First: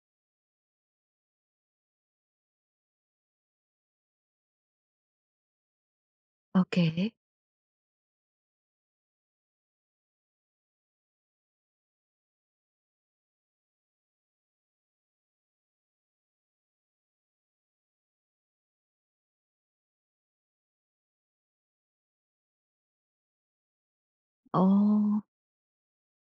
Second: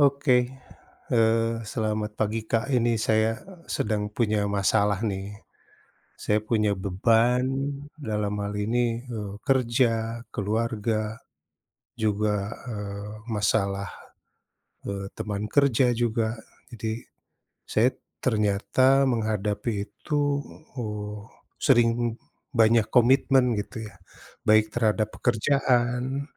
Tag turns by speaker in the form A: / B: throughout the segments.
A: Oke, eee, selamat pagi Kak ini saya, eee, sedang punya masalah nih. Saya punya
B: Oke.
A: beban dalam hal ini, eee, kerja, keluarga, juga, eee, masalah, eee, teman kerja juga jadi, saya ternyata menghadapi itu, uh, sering banyak komitmen gitu ya, baik terhadap
B: Oh.
A: pekerjaan,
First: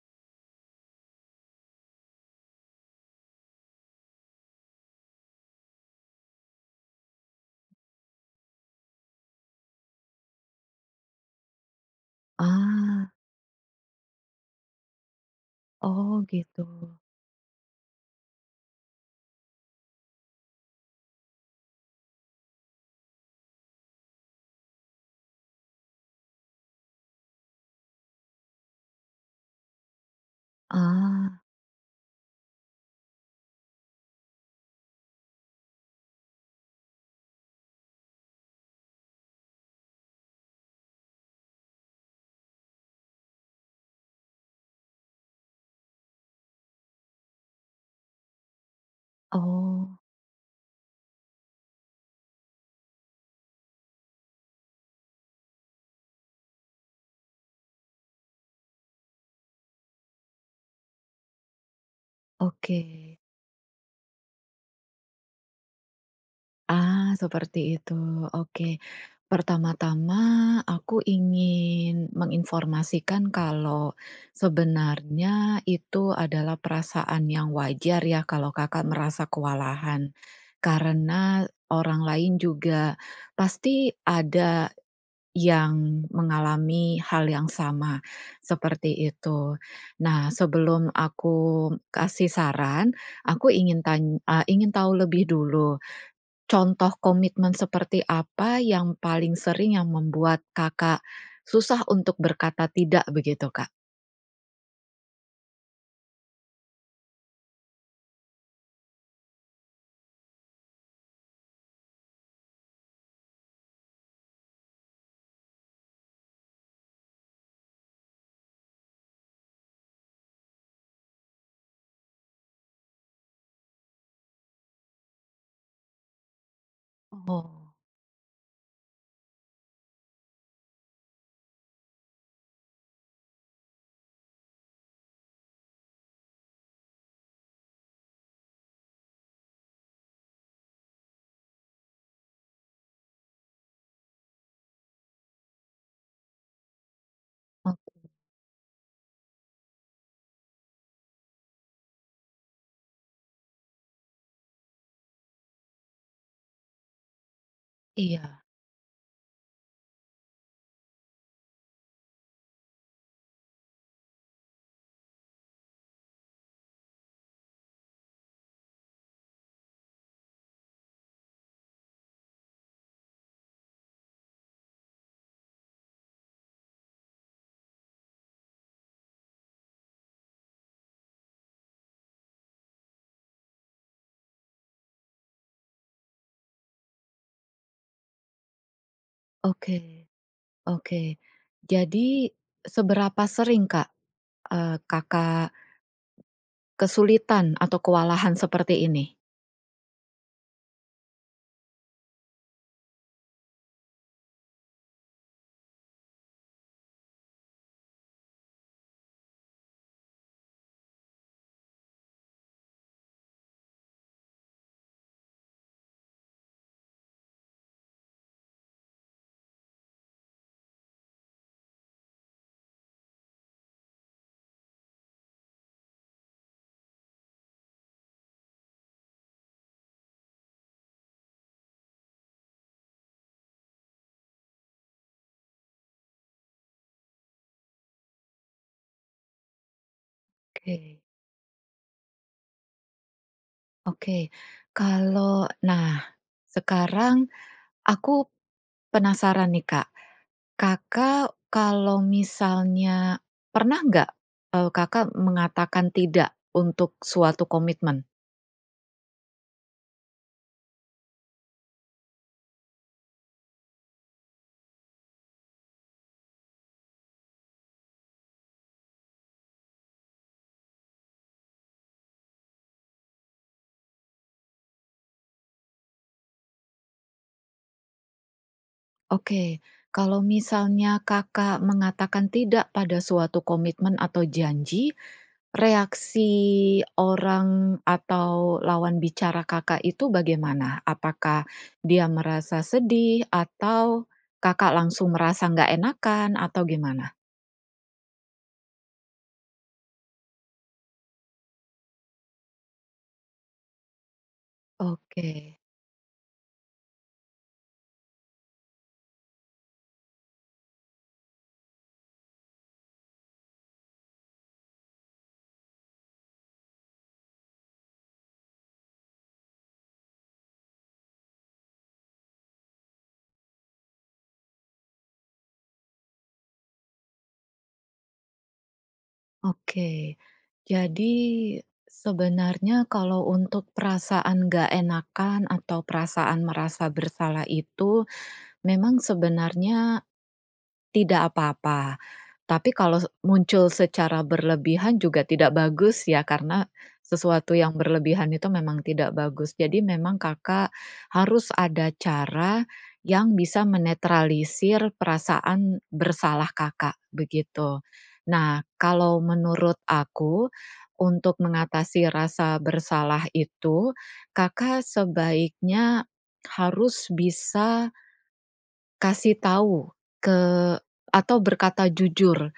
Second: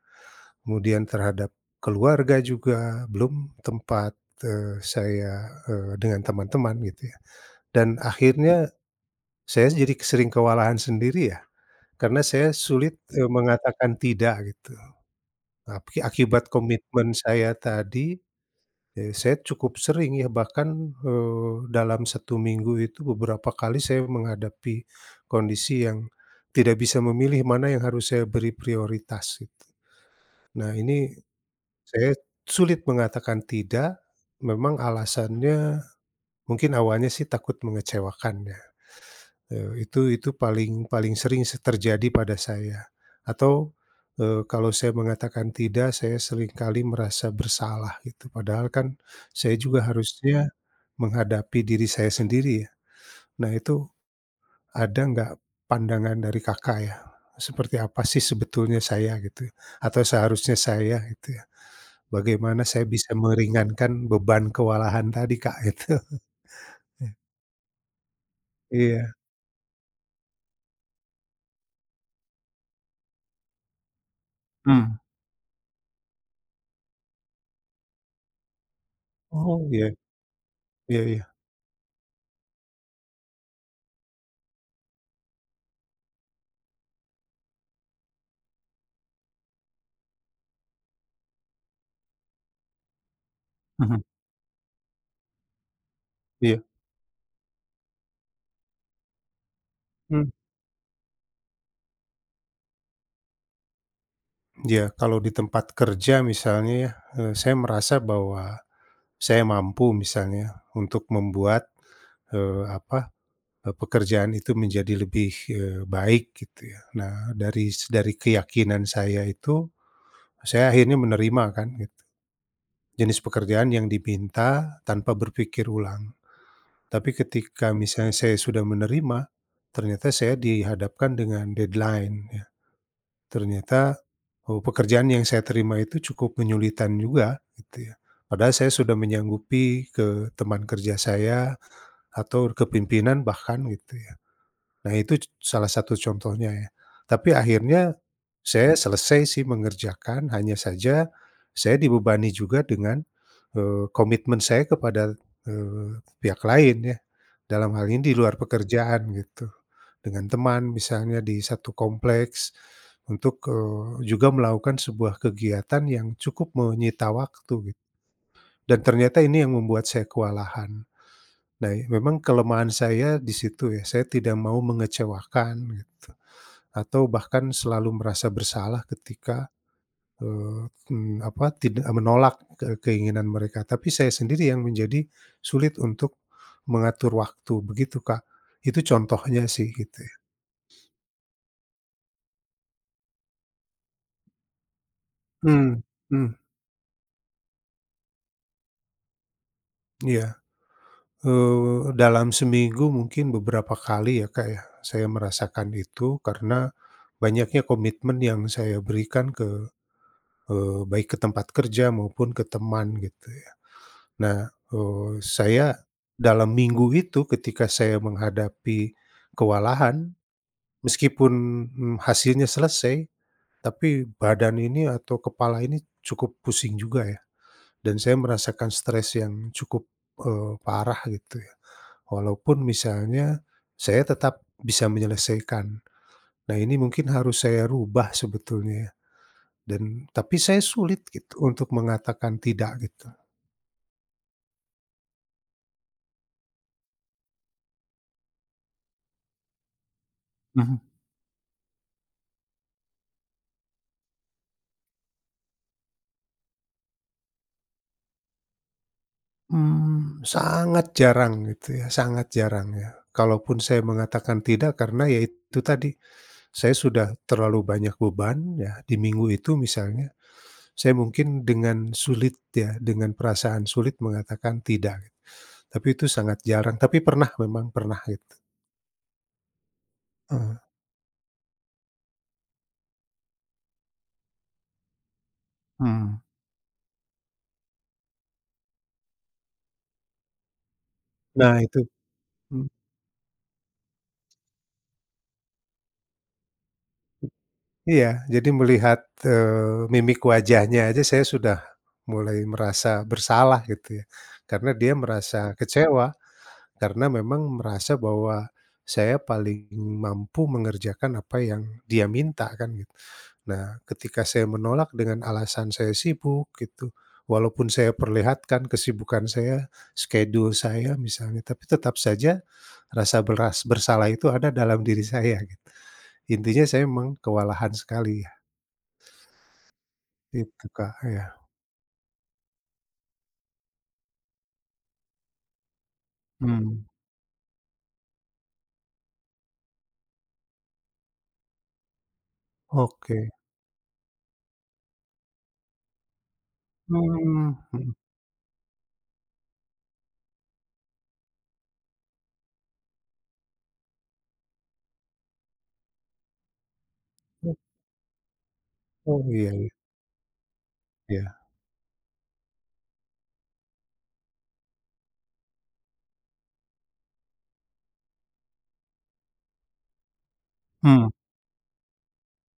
A: kemudian terhadap keluarga juga belum tempat, eee, saya, eee, dengan teman-teman gitu ya, dan akhirnya, saya jadi ke sering kewalahan sendiri ya, karena saya sulit,
B: Ah.
A: eee, mengatakan tidak gitu, tapi
B: Oh
A: akibat
B: gitu.
A: komitmen saya tadi, eee, saya cukup sering ya bahkan, eee, dalam 1 minggu itu beberapa kali saya menghadapi, kondisi yang, tidak bisa memilih mana yang harus saya beri prioritas gitu. Nah ini,
B: Ah.
A: saya sulit mengatakan tidak, memang alasannya, mungkin awalnya sih takut mengecewakan ya, eee, itu itu paling paling sering sih terjadi pada saya, atau, eee, kalau saya mengatakan tidak saya seringkali merasa bersalah gitu padahal kan saya juga
B: Oh.
A: harusnya, menghadapi diri saya sendiri ya, nah itu, ada nggak pandangan dari Kakak ya? Seperti apa sih sebetulnya saya gitu atau seharusnya saya gitu ya, bagaimana saya bisa
B: Oke.
A: meringankan beban kewalahan tadi Kak gitu.
B: Ah, seperti itu oke,
A: Iya.
B: pertama-tama aku ingin menginformasikan kalau,
A: Mmm.
B: sebenarnya itu adalah perasaan yang wajar ya kalau Kakak merasa
A: Oh iya,
B: kewalahan,
A: iya iya.
B: karena orang lain juga, pasti ada, yang mengalami hal yang sama, seperti itu. Nah sebelum aku kasih saran aku
A: Mhm.
B: tan eee, ingin tahu lebih dulu,
A: Iya.
B: contoh komitmen seperti apa yang paling sering yang
A: Mmm.
B: membuat Kakak, susah untuk berkata tidak? Begitu Kak.
A: Iya. Kalau di tempat kerja misalnya ya, eh, saya merasa bahwa saya mampu misalnya ya, untuk membuat, eee, apa, eee, pekerjaan itu menjadi lebih, eee, baik gitu ya. Nah, dari s dari keyakinan saya itu, a saya akhirnya menerima kan gitu, jenis pekerjaan yang dipinta tanpa berpikir ulang, tapi
B: Mbo.
A: ketika misalnya saya sudah menerima, ternyata saya dihadapkan dengan deadline ya. Ternyata bahwa pekerjaan yang saya terima itu cukup menyulitkan juga, gitu ya. Padahal saya sudah menyanggupi ke teman kerja saya atur ke pimpinan bahkan gitu ya. Nah, itu c salah satu contohnya ya, tapi
B: Oke.
A: akhirnya saya selesai sih mengerjakan, hanya saja saya dibebani juga dengan, eee, komitmen saya kepada, eee, pihak lain ya dalam hal ini di luar
B: Iya.
A: pekerjaan gitu. Dengan teman misalnya, di 1 kompleks untuk, eee juga melakukan sebuah kegiatan yang cukup menyita waktu gitu dan ternyata ini yang membuat saya kewalahan. Nah, i memang kelemahan saya disitu ya. Saya tidak mau mengecewakan gitu atau bahkan selalu merasa bersalah ketika, eee, mmm, apa, tidak menolak ke keinginan mereka, tapi saya sendiri yang menjadi sulit untuk mengatur waktu, begitu Kak. Itu contohnya sih gitu
B: Oke,
A: ya.
B: oke. Jadi, seberapa sering Kak, eee, Kakak
A: Mmm, hmm.
B: kesulitan atau kewalahan seperti ini?
A: Iya. Eee, dalam seminggu mungkin beberapa kali ya, Kak, ya saya merasakan itu karena banyaknya komitmen yang saya berikan ke, eee baik ke tempat kerja maupun ke teman gitu ya. Nah, eee, saya dalam minggu itu ketika saya menghadapi kewalahan meskipun, mmm, hasilnya selesai, tapi badan ini atau kepala ini cukup pusing juga ya, dan saya merasakan stres yang cukup, eee, parah gitu ya, walaupun misalnya, saya tetap bisa menyelesaikan. Nah, ini mungkin harus saya rubah sebetulnya ya dan tapi saya
B: Oke.
A: sulit gitu untuk mengatakan tidak gitu.
B: Oke. Kalau nah, sekarang aku penasaran nih Kak,
A: Hmm.
B: Kakak kalau misalnya pernah enggak, eee, Kakak mengatakan tidak untuk suatu komitmen?
A: Mmm, sangat jarang gitu ya, sangat jarang ya. Kalaupun, saya mengatakan tidak karena ya itu tadi, saya sudah terlalu banyak beban ya di minggu itu misalnya. Saya mungkin dengan sulit ya dengan perasaan sulit mengatakan tidak, tapi itu sangat jarang tapi pernah memang, pernah gitu.
B: Oke. Kalau
A: Heeh.
B: misalnya Kakak mengatakan tidak pada suatu komitmen atau janji,
A: Hmm.
B: reaksi orang atau lawan bicara Kakak itu bagaimana? Apakah
A: Nah itu
B: dia merasa
A: mmm.
B: sedih? Atau Kakak langsung merasa enggak enakan? Atau gimana?
A: Iya. Jadi melihat, eee, mimik wajahnya aja saya sudah mulai merasa bersalah gitu ya. Karena dia merasa
B: Oke.
A: kecewa, karena memang merasa bahwa saya paling mampu mengerjakan apa yang dia minta kan gitu. Nah, ketika saya menolak dengan alasan saya sibuk gitu, walaupun saya perlihatkan kesibukan saya skedul saya misalnya, tapi tetap saja rasa beras bersalah itu ada dalam diri saya gitu. Intinya saya memang kewalahan sekali ya.
B: Oke.
A: Gitu Kak,
B: Jadi
A: iya.
B: sebenarnya kalau untuk perasaan enggak enakan atau perasaan
A: Mmm.
B: merasa bersalah itu, memang sebenarnya tidak apa-apa, tapi kalau se
A: Oke.
B: muncul secara berlebihan juga tidak bagus ya karena
A: Mmm,
B: sesuatu yang
A: hmm.
B: berlebihan itu memang tidak bagus. Jadi, memang Kakak harus ada cara yang bisa menetralisir perasaan bersalah Kakak,
A: Oh.
B: begitu. Nah, kalau
A: Oh, iya iya.
B: menurut aku, untuk
A: Iya.
B: mengatasi rasa bersalah itu, Kakak sebaiknya harus bisa kasih tahu ke
A: Hmm.
B: atau berkata jujur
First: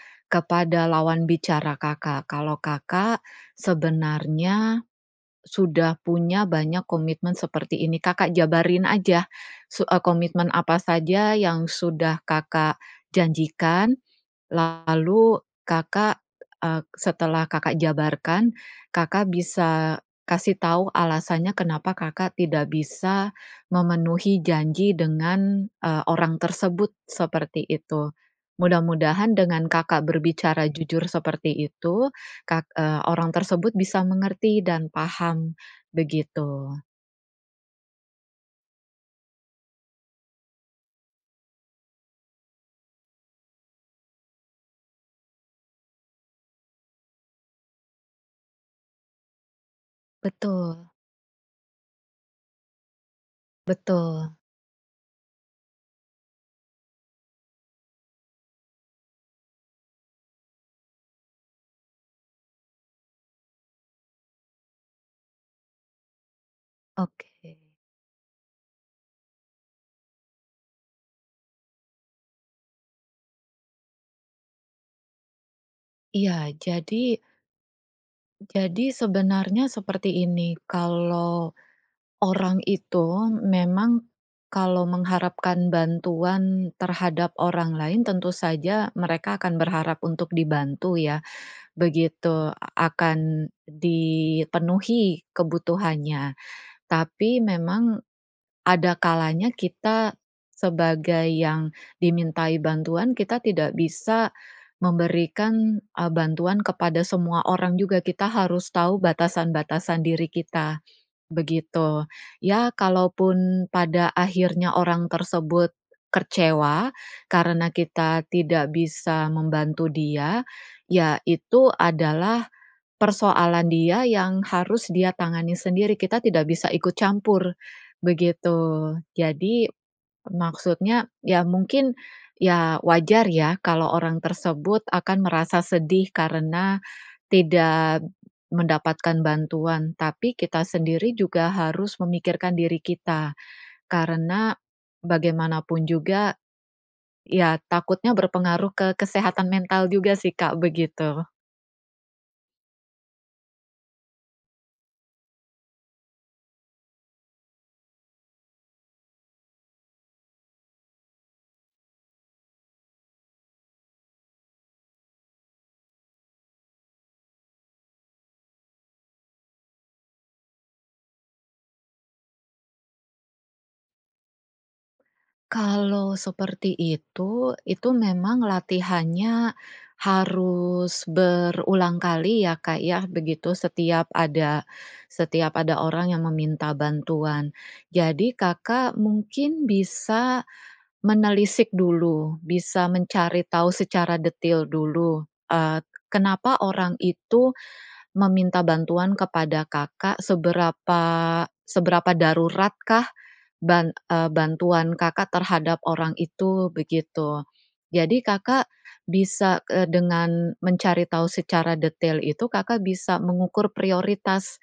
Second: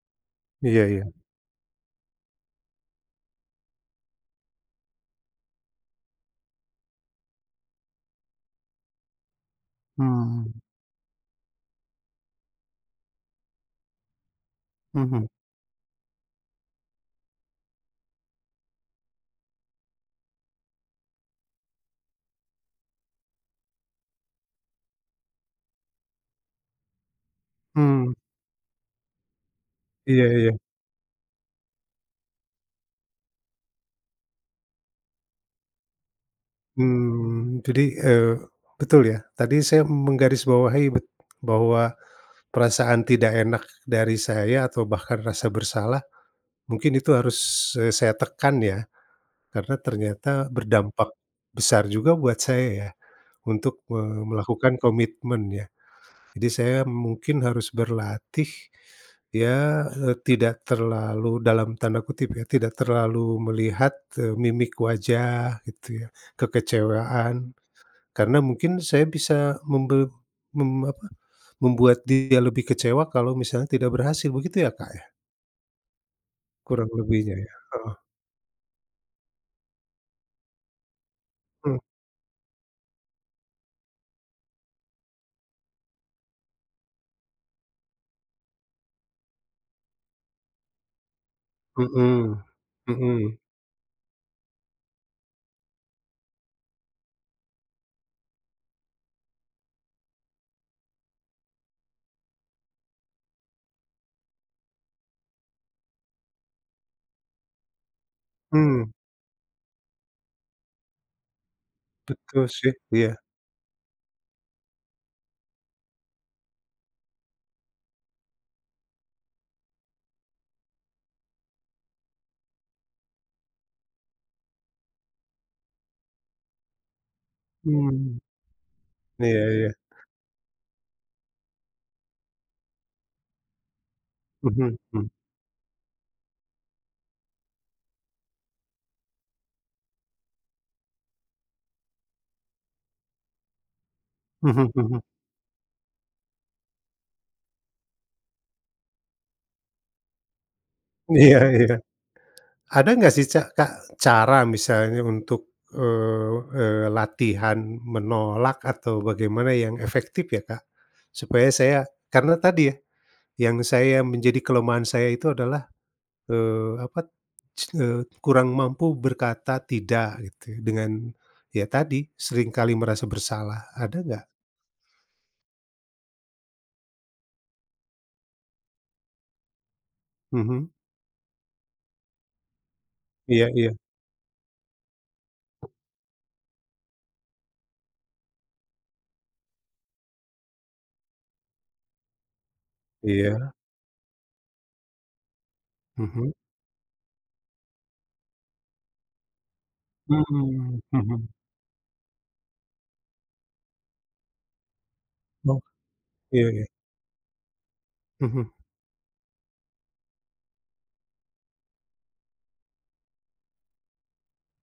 A: Iya
B: kepada
A: iya.
B: lawan bicara Kakak kalau Kakak sebenarnya sudah punya banyak komitmen seperti ini. Kakak jabarin aja su eee, komitmen
A: Mmm.
B: apa saja yang sudah Kakak janjikan.
A: Hmm.
B: Lalu Kakak, eee, setelah Kakak jabarkan, Kakak bisa kasih tahu alasannya kenapa Kakak tidak bisa memenuhi janji dengan, eee, orang, tersebut, seperti itu.
A: Mmm.
B: Mudah-mudahan dengan Kakak
A: Iya iya.
B: berbicara jujur seperti itu, kak eee, orang tersebut bisa mengerti dan paham, begitu.
A: Mmm. Jadi, eee, betul ya. Tadi saya menggaris bawahi bet bahwa perasaan tidak enak dari saya atau bahkan rasa bersalah, mungkin itu harus, eee, saya tekan, ya? Karena ternyata
B: Betul.
A: berdampak besar juga buat saya ya untuk, eee,
B: Betul.
A: melakukan komitmen ya. Jadi, saya mungkin harus berlatih. Ya, eee, tidak terlalu dalam tanda kutip ya, "tidak terlalu melihat," eee, "mimik wajah" gitu ya,
B: Oke.
A: kekecewaan. Karena mungkin saya bisa membel mem apa, membuat dia lebih kecewa kalau misalnya tidak berhasil begitu ya, Kak, ya?
B: Iya,
A: Kurang
B: jadi
A: lebihnya ya heeh.
B: Jadi sebenarnya seperti ini, kalau
A: Hmm.
B: orang itu memang, kalau mengharapkan bantuan terhadap orang lain tentu saja mereka akan berharap untuk dibantu ya,
A: Hmm,
B: begitu a
A: hmm.
B: akan dipenuhi kebutuhannya, tapi memang ada kalanya kita sebagai yang dimintai bantuan, kita tidak bisa memberikan, eee, bantuan kepada semua orang juga. Kita harus
A: Mmm.
B: tahu batasan-batasan diri kita, begitu.
A: Betul
B: Iya
A: sih, iya.
B: kalaupun pada akhirnya orang tersebut kecewa karena kita tidak bisa membantu dia, iya itu adalah persoalan dia yang harus dia tangani sendiri, kita tidak bisa ikut campur,
A: Mmm.
B: begitu.
A: Iya
B: Jadi
A: iya.
B: maksudnya ya mungkin, ya wajar ya kalau orang
A: Hmm
B: tersebut
A: hmm.
B: akan merasa sedih karena tidak mendapatkan bantuan, tapi kita sendiri juga harus memikirkan diri kita karena
A: Mhm mhm.
B: bagaimanapun juga iya takutnya berpengaruh ke kesehatan mental juga sih Kak, begitu.
A: Iya iya. Ada enggak sih ca Kak, cara misalnya untuk, eee eee, latihan menolak atau bagaimana yang efektif ya, Kak? Supaya saya karena tadi ya, yang saya menjadi kelemahan saya itu adalah, eee, apa t s eee, kurang mampu berkata tidak gitu ya dengan ya tadi, seringkali merasa bersalah, ada enggak?
B: Kalau seperti itu, itu memang latihannya
A: Mhm.
B: harus berulang kali ya, Kak, ya,
A: Iya
B: begitu.
A: iya.
B: Setiap ada setiap ada orang yang meminta bantuan. Jadi, Kakak mungkin bisa menelisik dulu, bisa mencari
A: Iya.
B: tahu secara detil dulu, eee,
A: Mhm.
B: kenapa orang itu meminta bantuan kepada Kakak,
A: Mmm,
B: seberapa
A: hmm.
B: seberapa daruratkah ban eee, bantuan Kakak
A: Oh,
B: terhadap orang
A: iya
B: itu,
A: iya.
B: begitu. Jadi,
A: Mhm.
B: Kakak bisa eee, dengan mencari tahu secara detail itu, Kakak bisa mengukur prioritas,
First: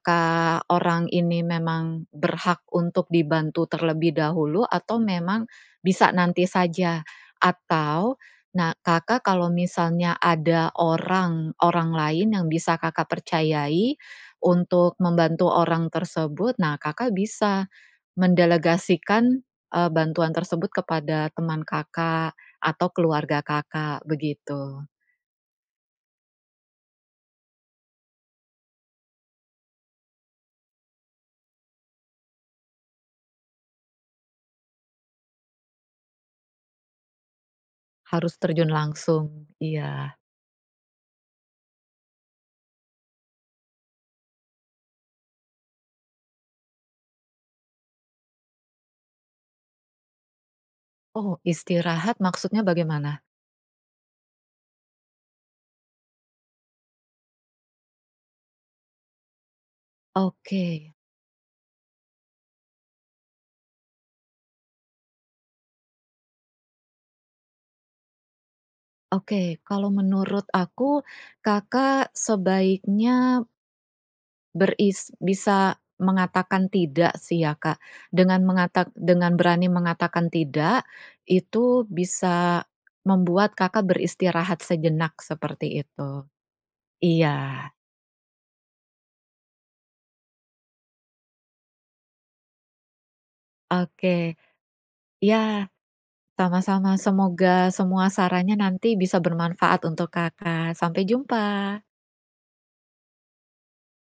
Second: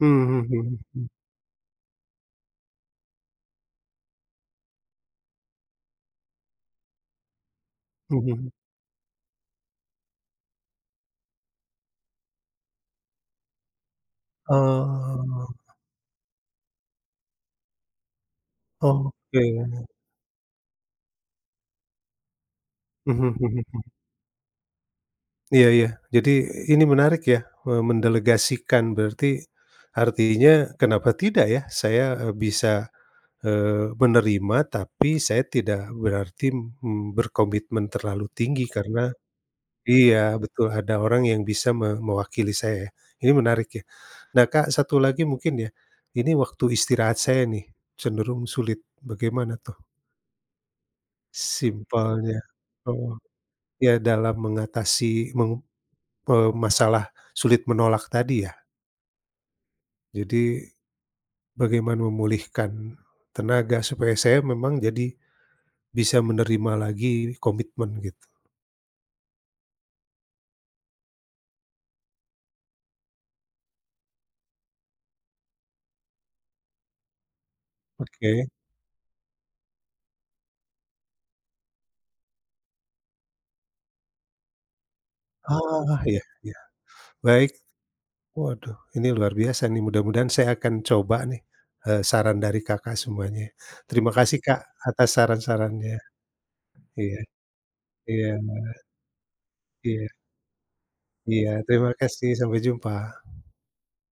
A: Mmm, hmm.
B: orang ini memang berhak untuk dibantu terlebih dahulu atau memang bisa nanti saja atau
A: Hmm.
B: nah, Kakak kalau misalnya ada orang orang lain yang bisa Kakak percayai untuk membantu
A: Oh.
B: orang tersebut, nah Kakak bisa mendelegasikan,
A: Oke.
B: eee, bantuan tersebut kepada teman Kakak atau
A: Mhm
B: keluarga
A: mhm mhm.
B: Kakak, begitu.
A: Iya iya. Jadi ini menarik ya, me mendelegasikan berarti artinya kenapa tidak ya. Saya, eee, bisa, eee, menerima, tapi saya tidak berarti, mmm, berkomitmen terlalu
B: Harus
A: tinggi
B: terjun
A: karena
B: langsung. Iya.
A: iya betul. Ada orang yang bisa me mewakili saya ya, ini menarik ya. Nah, Kak, satu lagi mungkin ya, ini waktu istirahat saya nih, cenderung sulit, bagaimana tuh?
B: Oh, istirahat
A: Simpelnya,
B: maksudnya
A: oh,
B: bagaimana?
A: iya dalam mengatasi meng eee, masalah sulit menolak tadi ya. Jadi,
B: Oke.
A: bagaimana memulihkan tenaga? Supaya saya memang jadi, bisa menerima lagi komitmen gitu.
B: Oke, kalau menurut aku, Kakak sebaiknya beris bisa mengatakan tidak sih ya, Kak, dengan
A: Oke.
B: mengatak dengan berani mengatakan tidak, itu bisa membuat Kakak beristirahat sejenak, seperti
A: Ah, iya
B: itu.
A: iya. Baik.
B: Iya.
A: Waduh, ini luar biasa nih, mudah-mudahan saya akan coba nih, eee, saran dari Kakak semuanya. Terima
B: Oke.
A: kasih Kak atas
B: Iya.
A: saran-sarannya.
B: Sama-sama.
A: Iya,
B: Semoga semua
A: iya,
B: sarannya
A: Mbak.
B: nanti bisa bermanfaat untuk
A: Iya.
B: Kakak. Sampai jumpa.
A: Iya. Terima kasih. Sampai jumpa.